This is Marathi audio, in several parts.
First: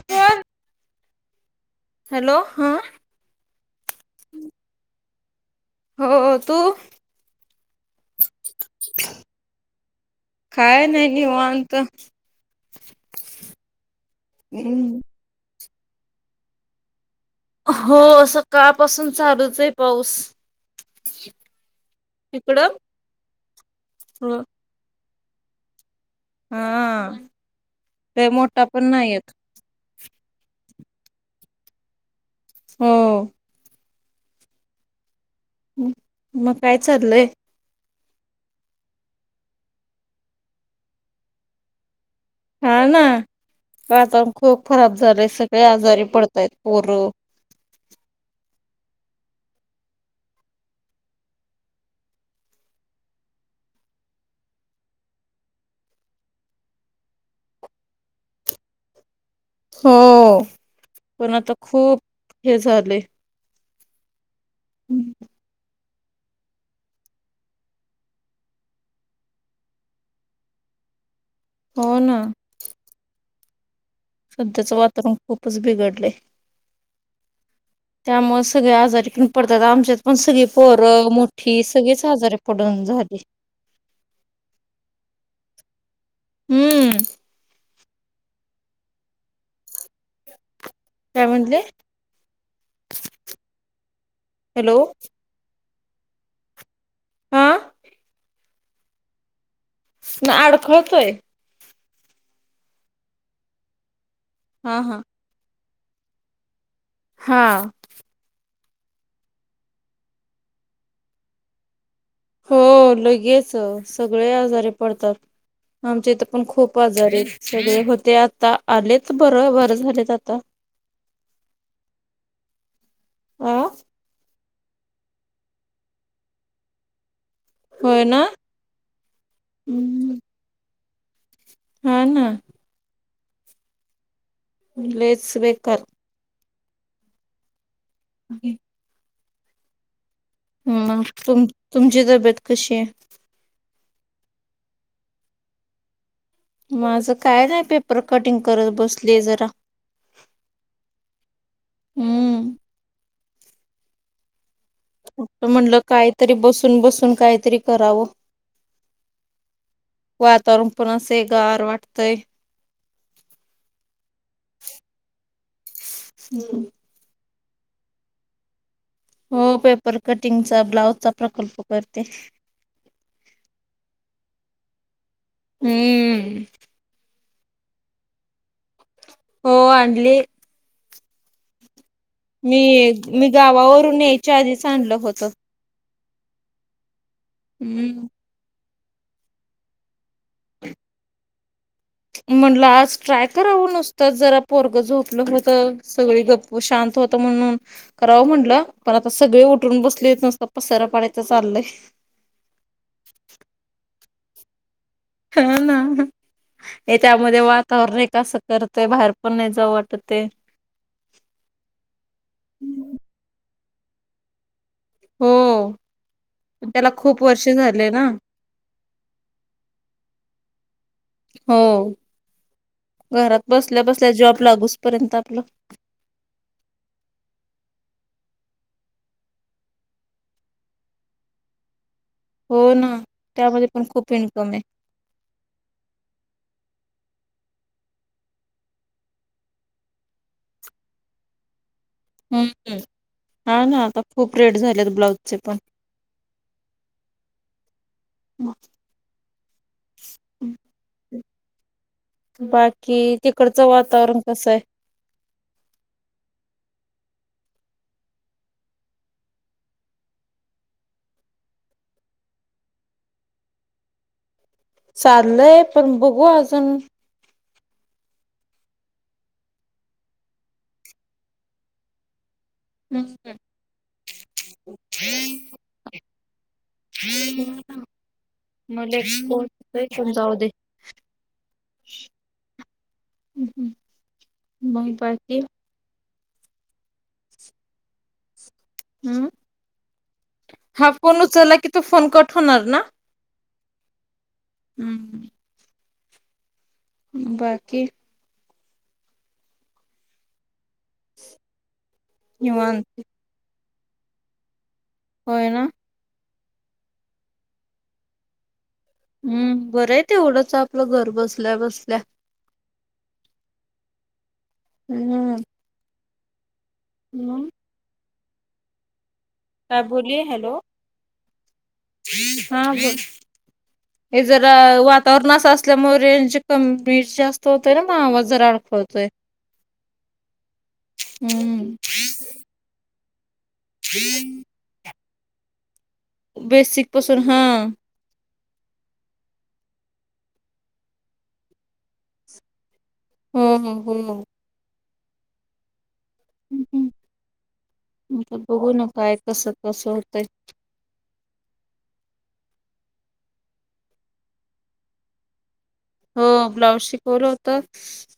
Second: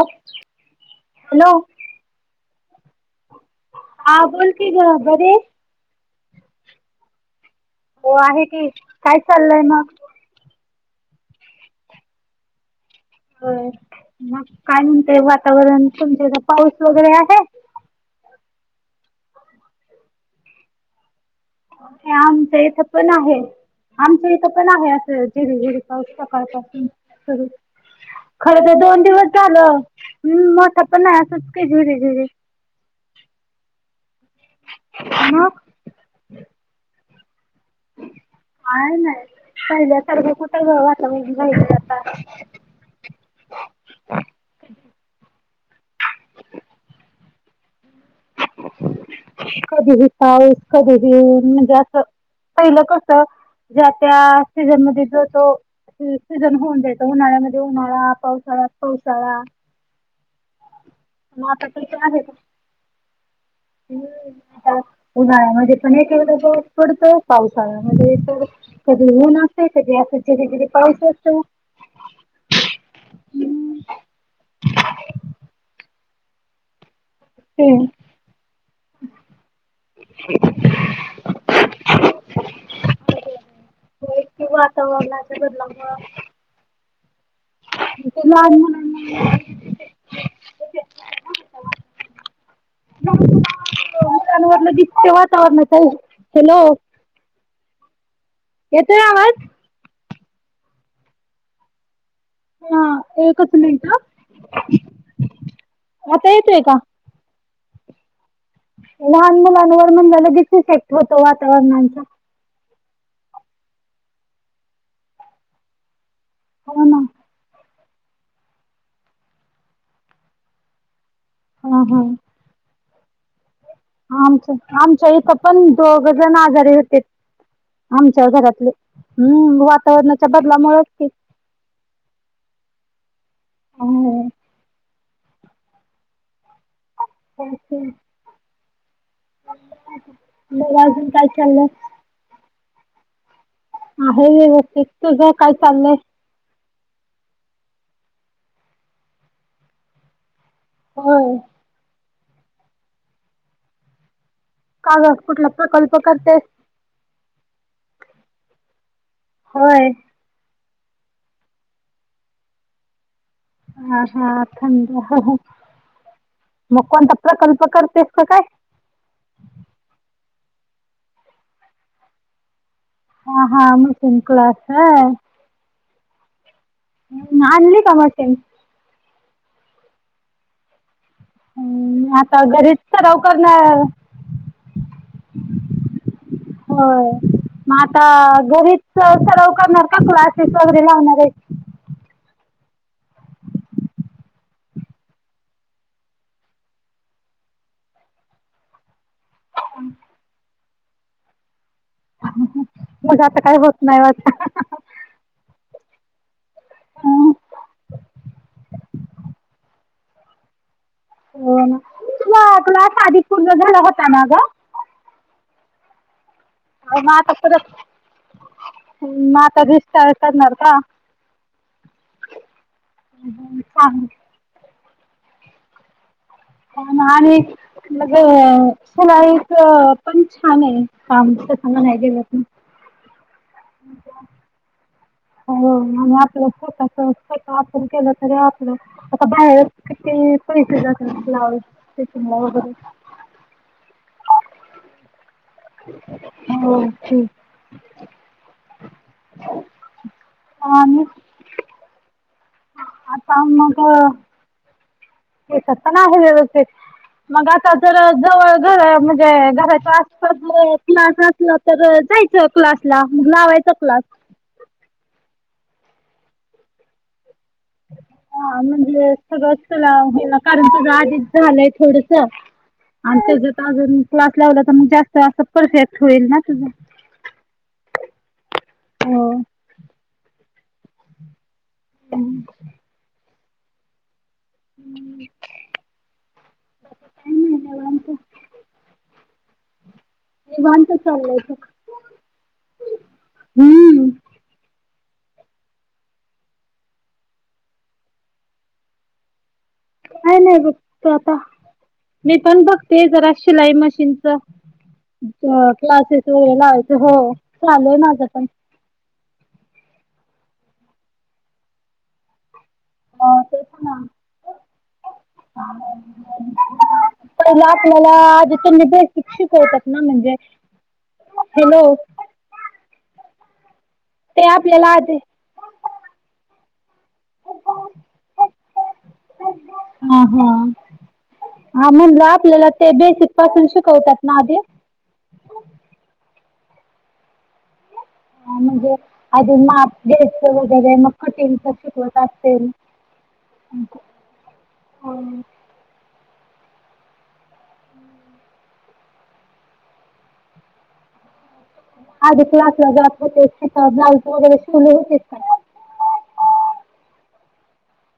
हॅलो. हां. हा बोल की ग बरी येस. हो तू? हो आहे की. काय चाललय मग? काय नाही निवांत. होय मग काय हम्म. म्हणते वातावरण तुमच्या इथं पाऊस वगैरे हाय? कवा पसून चालूचय पाऊस. आमचं तिकडं? इथं पण आहे, आमचं हो इथं पण आहे, असं झेरी झेरी. हा सकाळपासून सुरू लय खर मोठा तर पण दोन नाही येत दिवस झालं. हम्म म सपना आसच की झुरी झुरी. हो. मग म काय चाललंय? काय नाय पहिल्यासारख कुठं ग वातावरण राहिलंय आता. हा ना वातावरण खूप खराब झालंय सग ळी आजारी पडताय पोरं. कधीही पाऊस कधीही म्हणजे असं पहिलं कस ज्या त्या सीझनमधी जो तो सीझन होऊन जायचा उन्हाळ्यामध्ये उन्हाळा पावसाळ्यात पावसाळा हो पण मग आता खूप हे झालय. हम्म आता उन्हाळ्यामध्ये पण एक एकदा जेव्हा पडतय पावसाळा मधे तर कधी ऊन असतय कधी असं जिरी जिरी पड पाहिजे असतो हो ना. हम्म. सध्याचं वातावरण खूपच बिघडलय. ते- त्यामुळे सगळे आजारी पण पडतात आमच्यात पण सगळी पोरं मोठी सगळेच आजारी पडून झाली. होय ते वातावरणाच्या बदला मुळं. हम्म [inaudible] काय म्हटले? [unintelligible] हॅलो ताई हेलो. हा येतोय आवाज. ना अडखळतोय. हा एकच मिनट. हा हा. आता येत रे का? हां. लहान मुलांवर म्हण ल लगेच सेट होत वातावरणचा हो लगेच सगळे आजारे पडतात आमचे इथ. पण खूप हो ना. आजार सगळे हो. ते आता आलेच बरं बर झालेत आता हा हा. आ आमच्या आमच्या इथं पण दोघ जण आजारी होते. होय ना आमच्या घरातले हम्म हम्म, वातावरणाच्या बदलामुळेचते हा ना. हो. लेच वेकर अचछा. ह. हा. हम मग तुम तुमची तब्येत कशी आहे. आहे व्यवस्थित तुझ काय चाललंय. माझं काय नाही पेपर कटिंग करत बसले जरा हो. हम्म. का ग कुठला म्हटलं प्रकल्प काहीतरी करतेस? बसून बसून काहीतरी करावं. होय. तरुण पण असे गार वाटतय. हा हा थंड मग कोणता प्रकल्प करतेस का काय? हो पेपर कटिंगचा ब्लाउज चा प्रकल्प करते. ह हा म सिं कलास हम्म. ह् अल् कामाटेन हो आणली. हम्म. मी मी गावावरून यायच्या आधीच आणलं होत. हो मग हम्म. आता गरी स सराव करणार का क्लासेस वगैरे लावणार आहे. म्हणला आज ट्राय करावं नुसतं जरा पोरग झोपलं हो तर सगळे गप्प शांत होत. म्हणून करावं म्हटलं पण आता सगळे उठरून बसले य नसत पसार पाडायचं चालय. मग आता काय होत नाही वाटत हा ना. हे त्यामध्ये हो वातावरण हे कसं करतय बाहेर पण नाही जा वाटते. हो ना तुला साध पूर्ण झाला होता ना ग. हो त्याला खूप वर्ष झाले ना. ह् मता दिष्ट करणार का? हो. घरात बसल्या छान बसल्या जॉब लागूचपर्यंत आपलं. नाले. मगला एक पण छान आहे काम सग हो ना त्यामध्ये पण खूप इन्कम आहे. हो आणि आपलंट आपण गेल तरी आपलं आता बाहेर पैसे जात ब्लाऊज ते फिटिंग ला वगैरे हम्म हा ना आता खूप रेट झालेत ब्लाऊजचे पण. हो ठीक. म आणि बाकी तिकडचं वातावरण कसं आहे? ते कसं ना आहे व्यवस्थित. मग आता तर जवळ घर म्हणजे घराच्या आसपास क्लास असला तर जायच क्लास ला मग लावायचा क्लास चालय पण बघू अजून हा म्हणजे सगळंच तुला, कारण तुझं आधीच झालंय थोडस आणि अजून क्लास लावला तर मग जास्त असत परफेक्ट होईल ना तुझं म कोण हो कोण जाऊ दे. हम हं मग बाकी? काही नाही निवांत हम हा निवांत फोन चाललंय बघ. उचला की तो फोन कट होणार ना हम्म हम्म. बाकी काय नाही बघतो आता मी पण निवांत बघते जरा शिलाई मशीनच होय ना? क्लासेस वगैरे लावायचे हो चालूय माझं पण हम्म बरं आहे तेवढंच आपलं घर बसल्या बसल्या हो तेच ना. हम्म मग पहिलं आपल्याला बेसिक शिकवतात काय ना बोलली? म्हणजे हॅलो हॅलो हा बोल हे ते जरा आपल्याला आधी वातावरण असं असल्यामुळे वीज जास्त होतय ना आवाज जरा अडखळतोय. ह हा हम्म हा म्हण आपल्याला ते बेसिक पासून शिकवतात ना आधी बेसिक पसून हा ह म्हणजे आधून माप वगैरे मग कटिंगच शिकवत असेल. हम्म हम् हम्म हम हम्म ् हम् बघू न काय कस कस होतय? आधी क्लासला जात होते तिथ ब्लाउज वगैरे शिवले होते काय? ब्लॉऊस शिकवल होत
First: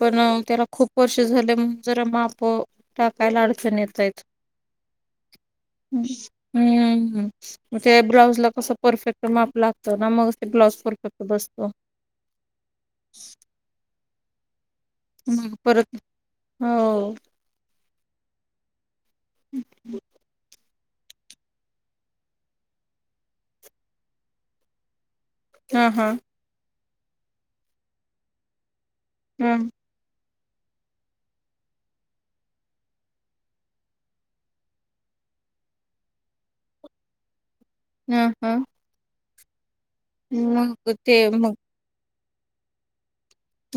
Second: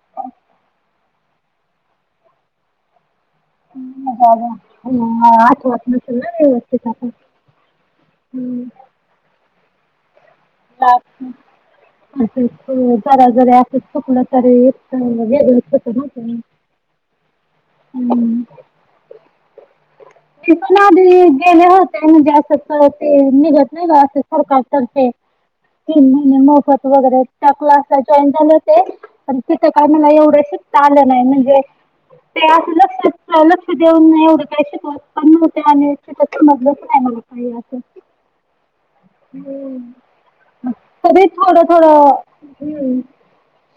पण त्याला खूप वर्ष झालं जरा मापं कायला अडचण येतय आठवत नसेल ना व्यवस्थित आपण हम् म ते ब्लाउज ला कस परफेक्ट माप लागत ना मग ते ब्लाउज परफेक्ट बसतो. जरा जरी अस चुकलं तरी मग परत [unintelligible] हो हम्म अम्छा [inaudible] [unintelligible] गेले होते ते निघत नाही का सरकार तर्फे हा हा तीन महिने मोफत वगैरे त्या क्लासला जॉईन झाल्या हा तिथं काय मला एवढ चालं नाही म्हणजे ते अस लक्ष लक्ष देऊन नाही एवढं काही शिकत पण नवत्या आणि समजलंच नाही मला काही अस हम् हम् हम तरी मग थोडं थोडं - हम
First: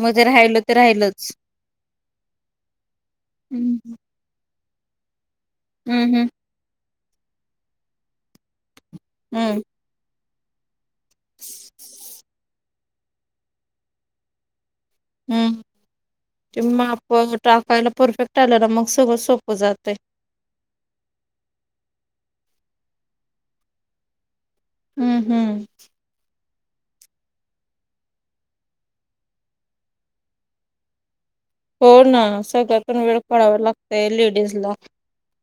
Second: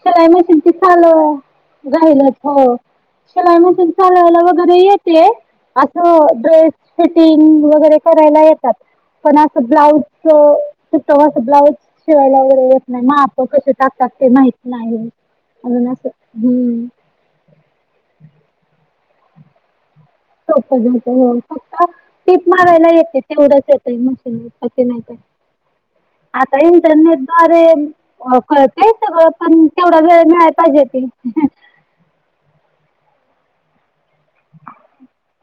मग ते मशीन राहिलं तू ते चालव राहिलच. -. राहिलं हो शिलाई मशिन हम्म. चालवायला वगैरे येतेय अस हम्म हम्म ड्रेस.. फिटिंग वगैरे करायला येतात पण हम्म. असं ब्लाऊज. तूं ब्लाउज शिवायला वगैरे येत नाही म आप कसे टाकतात ते माहिित. हम्म ते हम्म माप टाकायला परफेक्ट. टाल्या ना मग सगळं सोपं जातय. सप हो फक्त टीप मारायला येते तेवढंच येतय मग. ह के नाही का. हम्म हम्म. आता इंटरनेट द्वारे कळतय सगळं पण केवढा वेळ मिळाला पाहिजे त. हो ना सगळ्यातून वेळ पडवा लागत.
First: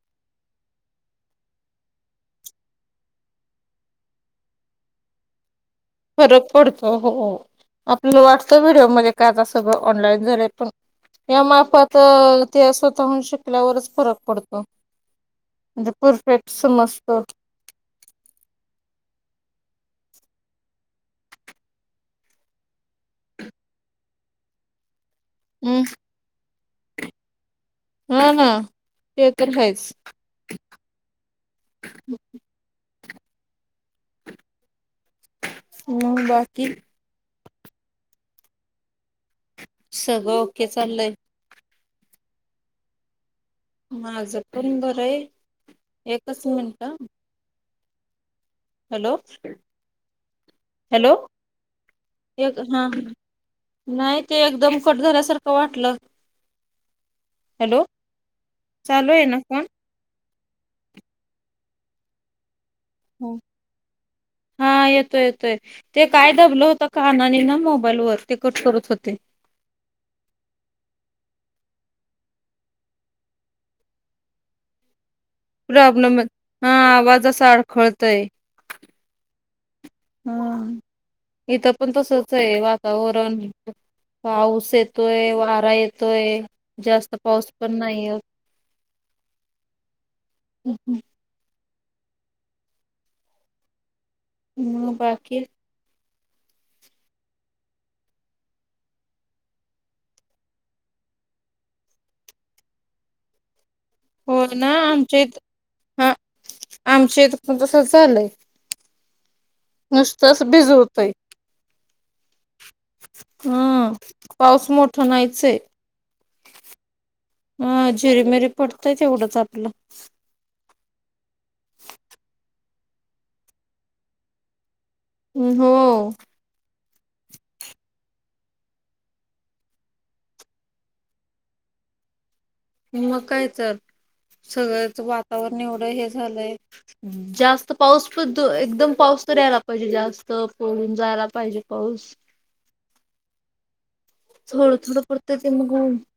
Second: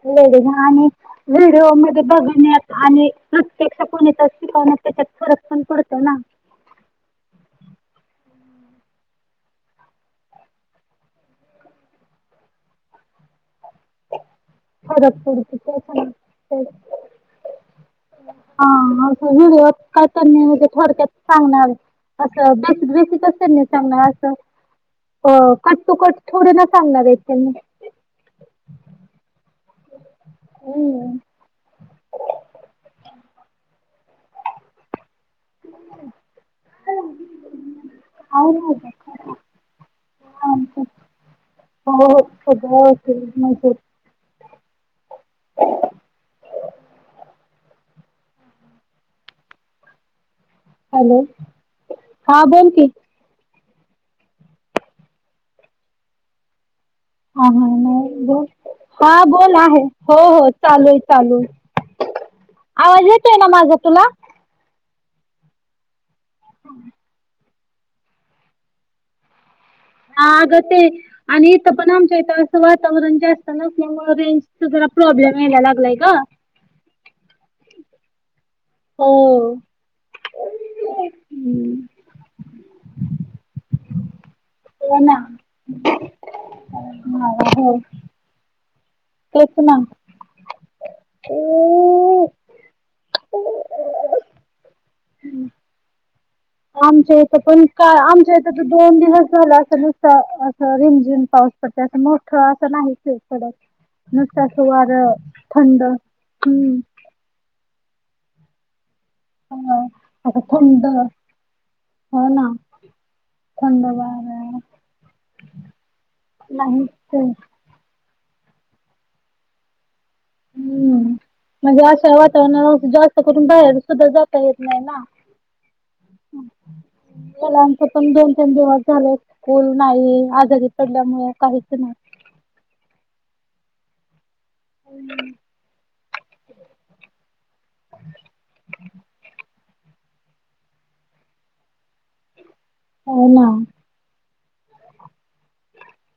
नाान. [unintelligible] व्हिडिओ मध्ये बघून आणि प्रत्यक्ष कोणी शिकवण्यात त्याच्यात फरक पण प. फरक पडत हो आपलं वाट. व्हिडिओ म्हणजे काय आता सगळं ऑनलाईन झालंय पण या माफात ते स्वतः श- ल्यावरच फरक पडतो फरक पडतो म्हणजे त्याच्यामुळे परफेक्ट समजत. हा असं काय त्यांनी म्हजे थोडक्यात सांगणार? असं बेस बेसी कस नाही चांग असं. अ कट हम्म टु कट थोडे ना सांगणार आहेत? त्यांनी हा ना ते तर आहेच. हम्म. मग बाकी. हो [unintelligible] सगळं ओके चाललंय? हो हो खज असत [unintelligible] माझं पण बर आहे. एकच मिनिट - हॅलो. हॅलो बोल हा की ह. नाही ते एकदम कट झाल्यासारखं वाटलं? हा हा हॅलो नाहीबोल हा चालू आहे ना बोल आहे हो हो. चालू आहे चालू आहे आवाज येत आहे फोन ना माझा तुला? हा येतोय ते काय दबलं होत कानानी ना मोबाईल वर ते कट करत होते. हाग ते आणि इथं पण आमच्या इथ असं वातावरण जास्त नामुळे रेंज जरा. प्रॉब्लेम यायला लागलाय ग. प्रॉब्लेम हा आवाजच अडखळतय.. हो. हा इथं पण तसच आहे वातावरण- पाऊस हो ना येतोय वारा येतोय जास्त हा पाऊस पण हो नाहीय! तेच ना. हम् हम. म बाकी. आमच्या इथ पण काय आमच्या इथ तर दोन दिवस झाला अस नुसत अस रिमझिम पाऊस पडतो. मोठ असं नाही पडत. हो नुकताच ना वार आमच्या इथ थंड हा हम्म.. आमच्या इथ पण तसच झालंय ह अता नुसतंच थंड हो ना थंड हम वारा पाऊस मोठा नाहीचय? नाहीच अ. चिरीमरी पडतय तेवढंच आपलं. हम्म म्हणजे अशा वातावरणाला जास्त करून बाहेर सुद्धा जाता येत नाही ना? ् हो हम्. मुलांच पण दोन तीन दिवस झाले स्कूल नाही आजारी पडल्यामुळे काहीच नाही... [unintelligible] मग काय च? सगळ्याच वातावरण एवढं हे झालंय जास्त पाऊस प एकदम पाऊस तर यायला लागतो. पाहिजे जास्त पून जायला पाहिजे पाऊस? हो ना थडू थोड पडत ते मग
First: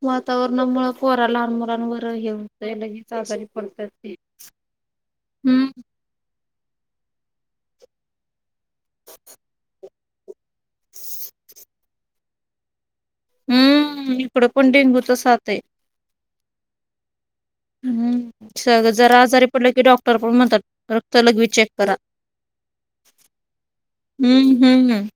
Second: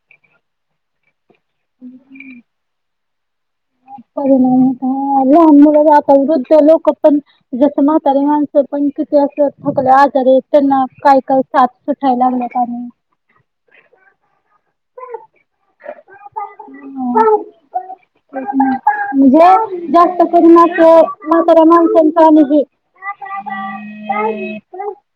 वातावरणामुळ वा. लहान मुलां वर घेतय लगेच आजारी पडतात ते परिणाम हो लहान हम्म मुल आता रुद्ध लोक पण जसं म्हते माणस पण किती अस ठकल्या आजार आहे त्यांना काय काय साथ सुटायला लागलं पा नाही हम्म इकड पं डेंगूत साताय हम हम्म सगळं जरा आजारी पडलं म्हणजे की डॉक्टर जास्त पण कर म म्हणतात रक्त लघवी मातार चेक करा माणसाण ह हम्म हम्म हम्